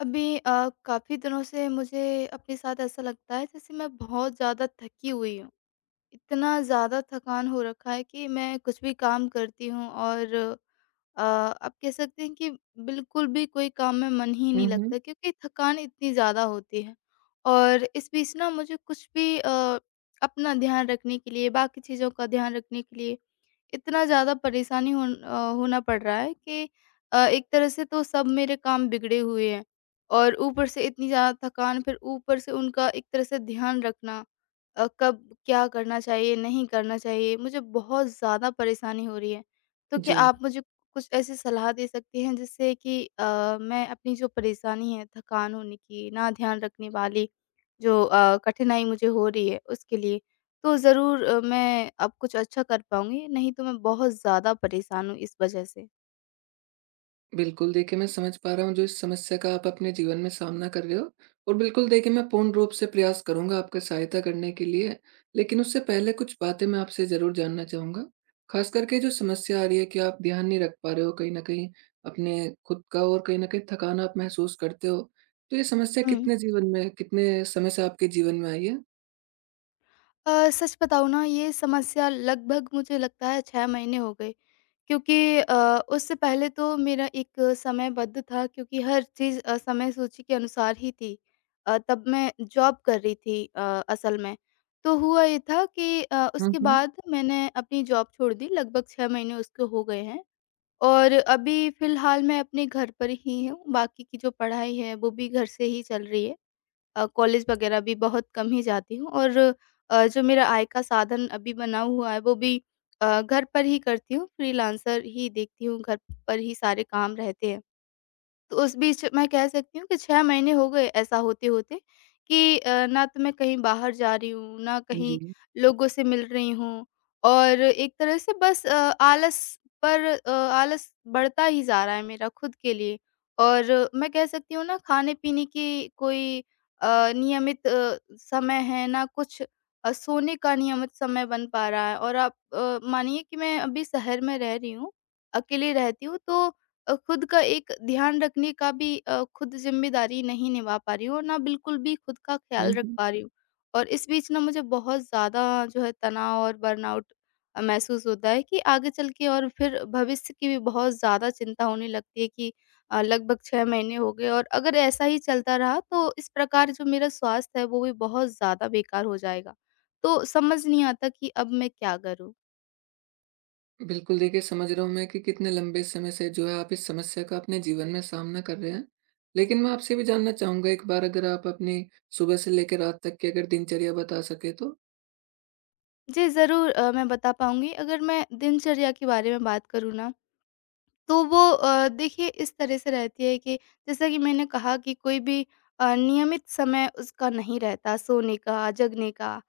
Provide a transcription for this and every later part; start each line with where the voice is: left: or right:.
left: अभी काफ़ी दिनों से मुझे अपने साथ ऐसा लगता है जैसे मैं बहुत ज़्यादा थकी हुई हूँ। इतना ज़्यादा थकान हो रखा है कि मैं कुछ भी काम करती हूँ और आप कह सकते हैं कि बिल्कुल भी कोई काम में मन ही
right: हुँ,
left: नहीं
right: हुँ।
left: लगता क्योंकि थकान इतनी ज़्यादा होती है। और इस बीच ना मुझे कुछ भी अपना ध्यान रखने के लिए, बाकी चीज़ों का ध्यान रखने के लिए इतना ज़्यादा परेशानी होना पड़ रहा है कि एक तरह से तो सब मेरे काम बिगड़े हुए हैं और ऊपर से इतनी ज़्यादा थकान, फिर ऊपर से उनका एक तरह से ध्यान रखना, कब क्या करना चाहिए, नहीं करना चाहिए, मुझे बहुत ज़्यादा परेशानी हो रही है। तो क्या
right: जी,
left: आप मुझे कुछ ऐसी सलाह दे सकती हैं जिससे कि मैं अपनी जो परेशानी है, थकान होने की, ना ध्यान रखने वाली जो कठिनाई मुझे हो रही है, उसके लिए तो ज़रूर मैं अब कुछ अच्छा कर पाऊँगी, नहीं तो मैं बहुत ज़्यादा परेशान हूँ इस वजह से।
right: बिल्कुल देखिए, मैं समझ पा रहा हूँ जो इस समस्या का आप अपने जीवन में सामना कर रहे हो। और बिल्कुल देखिए, मैं पूर्ण रूप से प्रयास करूँगा आपकी सहायता करने के लिए। लेकिन उससे पहले कुछ बातें मैं आपसे ज़रूर जानना चाहूँगा। ख़ास करके जो समस्या आ रही है कि आप ध्यान नहीं रख पा रहे हो कहीं न कहीं अपने खुद का, और कहीं न कहीं थकान आप महसूस करते हो। तो ये समस्या
left: हुँ।
right: कितने समय से आपके जीवन में आई है?
left: सच बताऊँ ना ये समस्या लगभग मुझे लगता है 6 महीने हो गए क्योंकि उससे पहले तो मेरा एक समयबद्ध था क्योंकि हर चीज़ समय सूची के अनुसार ही थी। तब मैं जॉब कर रही थी, असल में। तो हुआ ये था कि
right: हुँ,
left: उसके
right: हुँ।
left: बाद मैंने अपनी जॉब छोड़ दी लगभग 6 महीने उसके हो गए हैं। और अभी फ़िलहाल मैं अपने घर पर ही हूँ, बाकी की जो पढ़ाई है वो भी घर से ही चल रही है। कॉलेज वग़ैरह भी बहुत कम ही जाती हूँ और जो मेरा आय का साधन अभी बना हुआ है वो भी घर पर ही करती हूँ, फ्रीलांसर ही देखती हूँ, घर पर ही सारे काम रहते हैं। तो उस बीच मैं कह सकती हूँ कि 6 महीने हो गए ऐसा होते-होते कि ना तो मैं कहीं बाहर जा रही हूँ, ना कहीं
right: जी।
left: लोगों से मिल रही हूँ और एक तरह से बस आलस आलस बढ़ता ही जा रहा है मेरा खुद के लिए। और मैं कह सकती हूँ ना खाने-पीने की कोई अ, नियमित समय है, ना कुछ सोने का नियमित समय बन पा रहा है और आप मानिए कि मैं अभी शहर में रह रही हूँ, अकेले रहती हूँ तो खुद का एक ध्यान रखने का भी खुद ज़िम्मेदारी नहीं निभा पा रही हूँ और ना बिल्कुल भी खुद का
right: हुँ,
left: ख़्याल रख
right: हुँ।
left: पा रही हूँ। और इस बीच ना मुझे बहुत ज़्यादा जो है तनाव और बर्नआउट महसूस होता है कि आगे चल के, और फिर भविष्य की भी बहुत ज़्यादा चिंता होने लगती है कि लगभग 6 महीने हो गए और अगर ऐसा ही चलता रहा तो इस प्रकार जो मेरा स्वास्थ्य है वो भी बहुत ज़्यादा बेकार हो जाएगा। तो समझ नहीं आता कि अब मैं क्या करूँ?
right: बिल्कुल, देखिए समझ रहा हूँ मैं कि कितने लंबे समय से जो है आप इस समस्या का अपने जीवन में सामना कर रहे हैं। लेकिन मैं आपसे भी जानना चाहूँगा एक बार, अगर आप अपनी सुबह से लेकर रात तक की अगर दिनचर्या बता सकें तो?
left: जी, ज़रूर, मैं बता पाऊँगी। अगर मैं दिनचर्या के बारे में बात करूँ ना तो वो देखिए इस तरह से रहती है कि जैसा कि मैंने कहा कि कोई भी नियमित समय उसका नहीं रहता, सोने का, जगने का।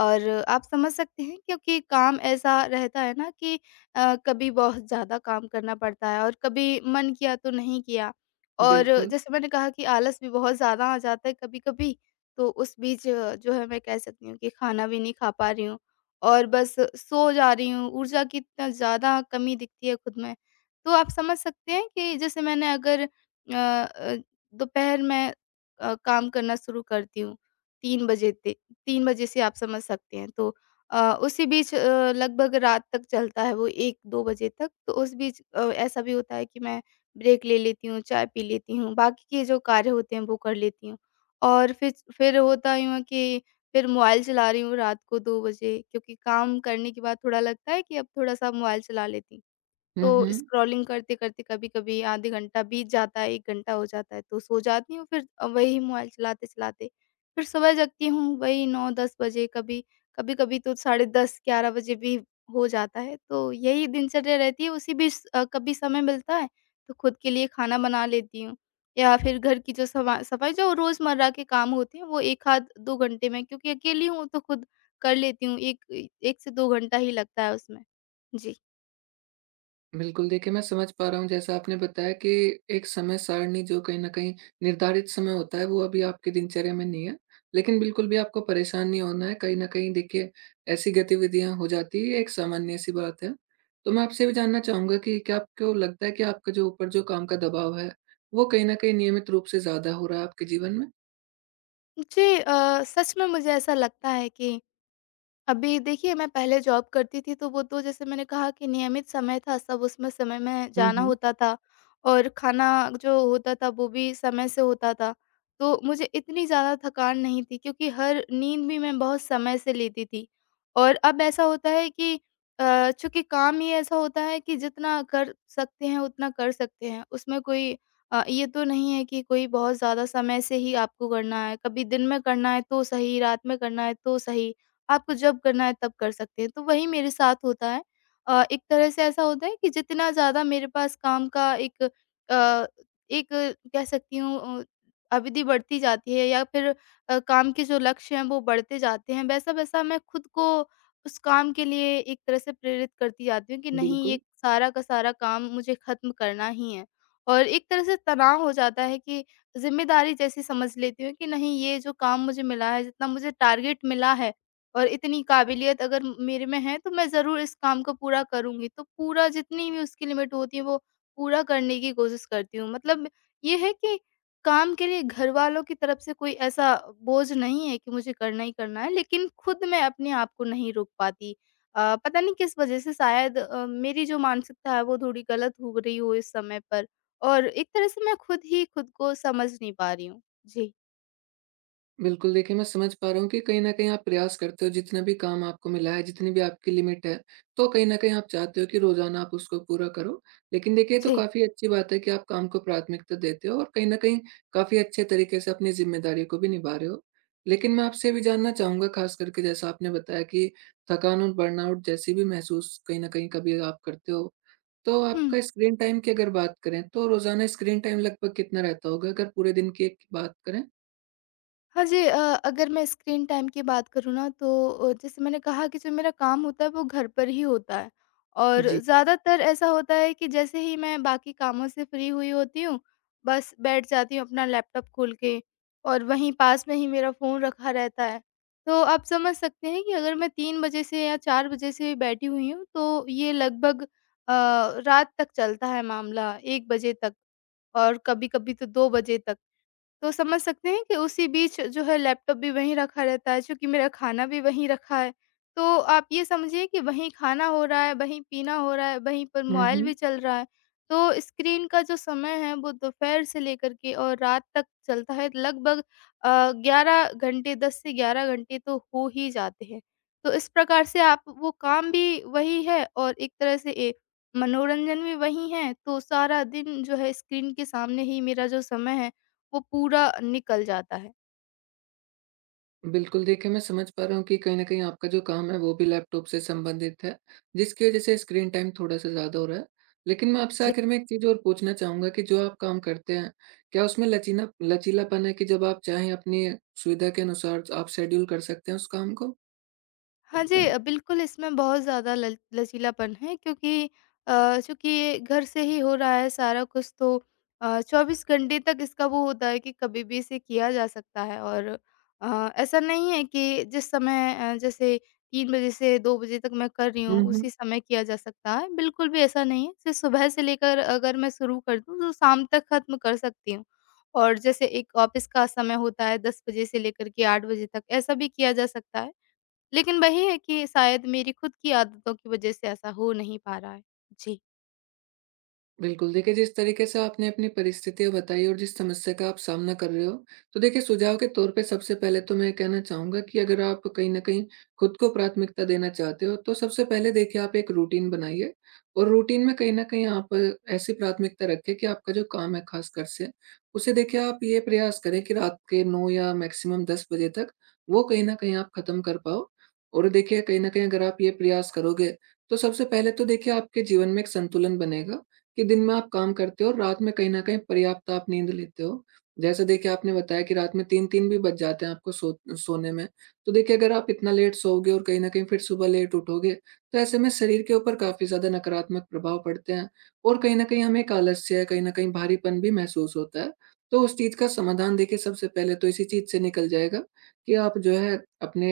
left: और आप समझ सकते हैं क्योंकि काम ऐसा रहता है ना कि कभी बहुत ज़्यादा काम करना पड़ता है और कभी मन किया तो नहीं किया। और
right: बिल्कुल।
left: जैसे मैंने कहा कि आलस भी बहुत ज़्यादा आ जाता है कभी-कभी, तो उस बीच जो है मैं कह सकती हूँ कि खाना भी नहीं खा पा रही हूँ और बस सो जा रही हूँ, ऊर्जा की इतना ज़्यादा कमी दिखती है खुद में। तो आप समझ सकते हैं कि जैसे मैंने अगर दोपहर में काम करना शुरू करती हूँ 3 बजे ते 3 बजे से, आप समझ सकते हैं। तो अ, उसी बीच लगभग रात तक चलता है वो 1-2 बजे तक। तो उस बीच ऐसा भी होता है कि मैं ब्रेक ले लेती हूँ, चाय पी लेती हूँ, बाकी के जो कार्य होते हैं वो कर लेती हूँ। और फिर होता यूँ है कि फिर मोबाइल चला रही हूँ रात को 2 बजे क्योंकि काम करने के बाद थोड़ा लगता है कि अब थोड़ा-सा मोबाइल चला लेती हूँ।
right: हुँ,
left: तो
right: हुँ।
left: स्क्रॉलिंग करते-करते कभी-कभी आधे घंटा बीत जाता है, 1 घंटा हो जाता है तो सो जाती हूँ फिर वही मोबाइल चलाते-चलाते। फिर सुबह जगती हूँ वही 9-10 बजे, कभी कभी-कभी तो साढ़े 10-11 बजे भी हो जाता है। तो यही दिनचर्या रहती है, उसी बीच कभी समय मिलता है तो खुद के लिए खाना बना लेती हूँ या फिर घर की जो सवा सफाई जो रोज़मर्रा के काम होते हैं वो 1 आध 2 घंटे में, क्योंकि अकेली हूँ तो खुद कर लेती हूँ। 1 से 2 घंटा ही लगता है उसमें। जी।
right: बिल्कुल, देखिए मैं समझ पा रहा हूँ जैसा आपने बताया कि एक समय सारणी जो कहीं न कहीं निर्धारित समय होता है, वो अभी आपकी दिनचर्या में नहीं है। लेकिन बिल्कुल भी आपको परेशान नहीं होना है, कहीं न कहीं देखिए ऐसी गतिविधियाँ हो जाती है, एक सामान्य-सी बात है। तो मैं आपसे ये भी जानना चाहूँगा कि क्या आपको लगता है कि आपका जो ऊपर जो काम का दबाव है, वो कहीं न कहीं नियमित रूप से ज़्यादा हो रहा है आपके जीवन में?
left: जी, सच में मुझे ऐसा लगता है कि अभी देखिए मैं पहले जॉब करती थी तो वो तो जैसे मैंने कहा कि नियमित समय था, सब उसमें समय में
right: हुँ,
left: जाना
right: हुँ।
left: होता था और खाना जो होता था वो भी समय से होता था, तो मुझे इतनी ज़्यादा थकान नहीं थी क्योंकि हर नींद भी मैं बहुत समय से लेती थी। और अब ऐसा होता है कि चूंकि काम ही ऐसा होता है कि जितना कर सकते हैं उतना कर सकते हैं, उसमें कोई ये तो नहीं है कि कोई बहुत ज़्यादा समय से ही आपको करना है, कभी दिन में करना है तो सही, रात में करना है तो सही, आपको जब करना है तब कर सकते हैं। तो वही मेरे साथ होता है। एक तरह से ऐसा होता है कि जितना ज़्यादा मेरे पास काम का अ, एक कह सकती हूँ अ, अवधि बढ़ती जाती है या फिर काम के जो लक्ष्य हैं वो बढ़ते जाते हैं, वैसा-वैसा मैं खुद को उस काम के लिए एक तरह से प्रेरित करती जाती हूँ कि नहीं, ये
right: बिल्कुल।
left: सारा का सारा काम मुझे ख़त्म करना ही है। और एक तरह से तनाव हो जाता है कि ज़िम्मेदारी जैसी समझ लेती हूँ कि नहीं, ये जो काम मुझे मिला है, जितना मुझे टारगेट मिला है और इतनी काबिलियत अगर मेरे में है, तो मैं ज़रूर इस काम को पूरा करूँगी। तो पूरा जितनी भी उसकी लिमिट होती है वो पूरा करने की कोशिश करती हूँ। मतलब ये है कि काम के लिए घरवालों की तरफ से कोई ऐसा बोझ नहीं है कि मुझे करना ही करना है, लेकिन खुद मैं अपने आप को नहीं रोक पाती। पता नहीं किस वज़ह से, शायद मेरी जो मानसिकता है वो थोड़ी गलत हो रही हो इस समय पर, और एक तरह से मैं खुद ही खुद को समझ नहीं पा रही हूँ। जी।
right: बिल्कुल, देखिए मैं समझ पा रहा हूँ कि कहीं न कहीं आप प्रयास करते हो जितना भी काम आपको मिला है, जितनी भी आपकी लिमिट है, तो कहीं न कहीं आप चाहते हो कि रोज़ाना आप उसको पूरा करो। लेकिन देखिए, ये तो
left: जी।
right: काफ़ी अच्छी बात है कि आप काम को प्राथमिकता देते हो और कहीं न कहीं काफ़ी अच्छे तरीके से अपनी ज़िम्मेदारी को भी निभा रहे हो। लेकिन मैं आपसे ये भी जानना चाहूँगा, ख़ास करके जैसा आपने बताया कि थकान और बर्नआउट जैसी भी महसूस कहीं न कहीं कभी आप करते हो। तो
left: हुँ।
right: आपका स्क्रीन टाइम की अगर बात करें, तो रोज़ाना स्क्रीन टाइम लगभग कितना रहता होगा अगर पूरे दिन की एक बात करें?
left: हाँ जी, अगर मैं स्क्रीन टाइम की बात करूँ ना तो जैसे मैंने कहा कि जो मेरा काम होता है वो घर पर ही होता है और
right: जी।
left: ज़्यादातर ऐसा होता है कि जैसे ही मैं बाकी कामों से फ्री हुई होती हूँ बस बैठ जाती हूँ अपना लैपटॉप खोल के, और वहीं पास में ही मेरा फ़ोन रखा रहता है। तो आप समझ सकते हैं कि अगर मैं तीन बजे से या चार बजे से बैठी हुई हूँ, तो ये लगभग रात तक चलता है मामला, एक बजे तक और कभी कभी तो दो बजे तक। तो समझ सकते हैं कि उसी बीच जो है लैपटॉप भी वहीं रखा रहता है, चूँकि मेरा खाना भी वहीं रखा है। तो आप ये समझिए कि वहीं खाना हो रहा है, वहीं पीना हो रहा है, वहीं पर
right: हुँ,
left: मोबाइल भी
right: हुँ।
left: चल रहा है। तो स्क्रीन का जो समय है वो दोपहर से लेकर के और रात तक चलता है, लगभग अ, 11 घंटे 10 से 11 घंटे तो हो ही जाते हैं। तो इस प्रकार से आप वो काम भी वही है और एक तरह से ए मनोरंजन भी वही है, तो सारा दिन जो है स्क्रीन के सामने ही मेरा जो समय है वो पूरा निकल जाता है।
right: बिल्कुल, देखिए मैं समझ पा रहा हूँ कि कहीं न कहीं आपका जो काम है वो भी लैपटॉप से संबंधित है, जिसकी वज़ह से स्क्रीन टाइम थोड़ा-सा ज़्यादा हो रहा है। लेकिन मैं आपसे आखिर में एक चीज़ और पूछना चाहूँगा कि जो आप काम करते हैं, क्या उसमें लचीना लचीलापन है कि जब आप चाहें अपनी सुविधा के अनुसार आप शेड्यूल कर सकते हैं उस काम को?
left: हाँ जी, बिल्कुल इसमें बहुत ज़्यादा लल लचीलापन है क्योंकि चूँकि ये घर से ही हो रहा है सारा कुछ, तो 24 घंटे तक इसका वो होता है कि कभी भी इसे किया जा सकता है। और ऐसा नहीं है कि जिस समय, जैसे 3 बजे से 2 बजे तक मैं कर रही
right: हुँ,
left: हूँ उसी
right: हुँ।
left: समय किया जा सकता है, बिल्कुल भी ऐसा नहीं है। इसे सुबह से लेकर अगर मैं शुरू कर दूँ तो शाम तक ख़त्म कर सकती हूँ, और जैसे एक ऑफ़िस का समय होता है 10 बजे से लेकर के 8 बजे तक, ऐसा भी किया जा सकता है। लेकिन वही है कि शायद मेरी खुद की आदतों की वजह से ऐसा हो नहीं पा रहा है। जी।
right: बिल्कुल, देखिए जिस तरीके से आपने अपनी परिस्थितियाँ बताई और जिस समस्या का आप सामना कर रहे हो, तो देखिए सुझाव के तौर पे सबसे पहले तो मैं कहना चाहूँगा कि अगर आप कहीं न कहीं खुद को प्राथमिकता देना चाहते हो, तो सबसे पहले देखिए आप एक रूटीन बनाइए। और रूटीन में कहीं न कहीं आप ऐसी प्राथमिकता रखें कि आपका जो काम है ख़ासकर से, उसे देखिए आप ये प्रयास करें कि रात के 9 या मैक्सिमम 10 बजे तक वो कहीं न कहीं आप ख़त्म कर पाओ। और देखिए कहीं न कहीं अगर आप ये प्रयास करोगे, तो सबसे पहले तो देखिए आपके जीवन में एक संतुलन बनेगा कि दिन में आप काम करते हो और रात में कहीं न कहीं पर्याप्त आप नींद लेते हो। जैसे देखिए, आपने बताया कि रात में 3-3 भी बज जाते हैं आपको सोने में। तो देखिए, अगर आप इतना लेट सोओगे और कहीं न कहीं फिर सुबह लेट उठोगे, तो ऐसे में शरीर के ऊपर काफ़ी ज़्यादा नकारात्मक प्रभाव पड़ते हैं और कहीं न कहीं हमें एक आलस्य, कहीं न कहीं भारीपन भी महसूस होता है। तो उस चीज़ का समाधान देखिए सबसे पहले तो इसी चीज़ से निकल जाएगा कि आप जो है अपने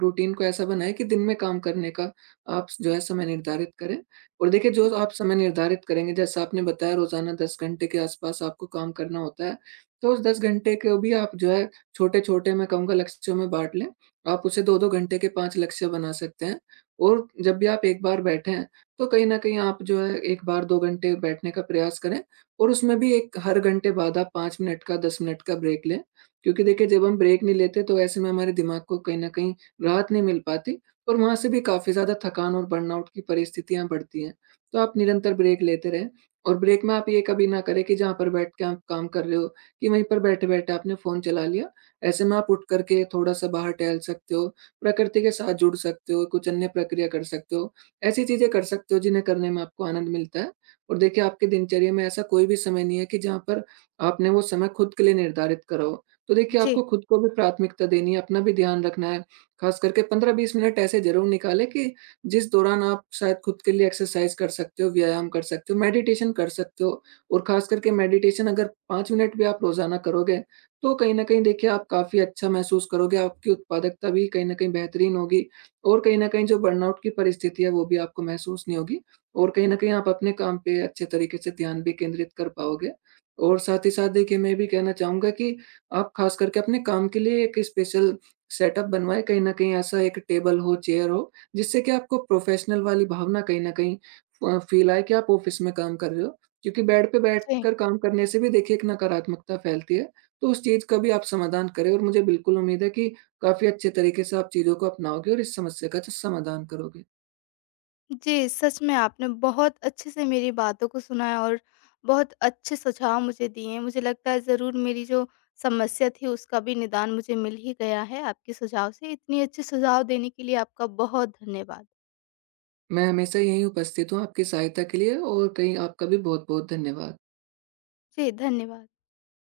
right: रूटीन को ऐसा बनाएँ कि दिन में काम करने का आप जो है समय निर्धारित करें। और देखिए जो
left: जी,
right: आप समय निर्धारित करेंगे, जैसा आपने बताया रोज़ाना 10 घंटे के आस-पास आपको काम करना होता है, तो उस 10 घंटे को भी आप जो है छोटे-छोटे, मैं कहूँगा, लक्ष्यों में बाँट लें। आप उसे 2-2 घंटे के 5 लक्ष्य बना सकते हैं, और जब भी आप एक बार बैठें, तो कहीं न कहीं आप जो है 1 बार 2 घंटे बैठने का प्रयास करें और उसमें भी एक हर घंटे बाद आप 5 मिनट का 10 मिनट का ब्रेक लें। क्योंकि देखिए, जब हम ब्रेक नहीं लेते तो ऐसे में हमारे दिमाग को कहीं न कहीं राहत नहीं मिल पाती और वहाँ से भी काफ़ी ज़्यादा थकान और बर्नआउट की परिस्थितियाँ बढ़ती हैं। तो आप निरंतर ब्रेक लेते रहें, और ब्रेक में आप ये कभी ना करें कि जहाँ पर बैठ के आप काम कर रहे हो, कि वहीं पर बैठे-बैठे आपने फ़ोन चला लिया। ऐसे में आप उठ कर के थोड़ा-सा बाहर टहल सकते हो, प्रकृति के साथ जुड़ सकते हो, कुछ अन्य प्रक्रिया कर सकते हो। ऐसी चीज़ें कर सकते हो जिन्हें करने में आपको आनंद मिलता है। और देखिए, आपकी दिनचर्या में ऐसा कोई भी समय नहीं है कि जहाँ पर आपने वो समय खुद के लिए निर्धारित करा हो। तो देखिए,
left: जी, जी।
right: आपको खुद को भी प्राथमिकता देनी है, अपना भी ध्यान रखना है। ख़ास करके 15-20 मिनट ऐसे ज़रूर निकालें कि जिस दौरान आप शायद खुद के लिए एक्सरसाइज कर सकते हो, व्यायाम कर सकते हो, मेडिटेशन कर सकते हो। और ख़ास करके मेडिटेशन, अगर 5 मिनट भी आप रोज़ाना करोगे, तो कहीं न कहीं देखिए आप काफ़ी अच्छा महसूस करोगे, आपकी उत्पादकता भी कहीं न कहीं बेहतरीन होगी, और कहीं न कहीं जो बर्नआउट की परिस्थिति है, वो भी आपको महसूस नहीं होगी, और कहीं न कहीं आप अपने काम पे अच्छे तरीके से ध्यान भी केंद्रित कर पाओगे। और साथ ही साथ देखिए, मैं ये भी कहना चाहूँगा कि आप ख़ास करके अपने काम के लिए एक स्पेशल सेटअप बनवाएँ, कहीं न कहीं ऐसा एक टेबल हो, चेयर हो, जिससे कि आपको प्रोफेशनल वाली भावना कहीं न कहीं फ फ़ील आए कि आप ऑफ़िस में काम कर रहे हो। क्योंकि बेड पे बैठकर काम करने से भी देखिए एक नकारात्मकता फैलती है। तो उस चीज़ का भी आप समाधान करें, और मुझे बिल्कुल उम्मीद है कि काफ़ी अच्छे तरीके से आप चीज़ों को अपनाओगे और इस समस्या का जो समाधान करोगे।
left: जी, सच में आपने बहुत अच्छे से मेरी बातों को सुना है और बहुत अच्छे सुझाव मुझे दिए हैं। मुझे लगता है ज़रूर मेरी जो समस्या थी उसका भी निदान मुझे मिल ही गया है आपके सुझाव से। इतनी अच्छे सुझाव देने के लिए आपका बहुत धन्यवाद।
right: मैं हमेशा यहीं उपस्थित हूँ आपकी सहायता के लिए, और कहीं आपका भी बहुत-बहुत धन्यवाद।
left: जी, धन्यवाद।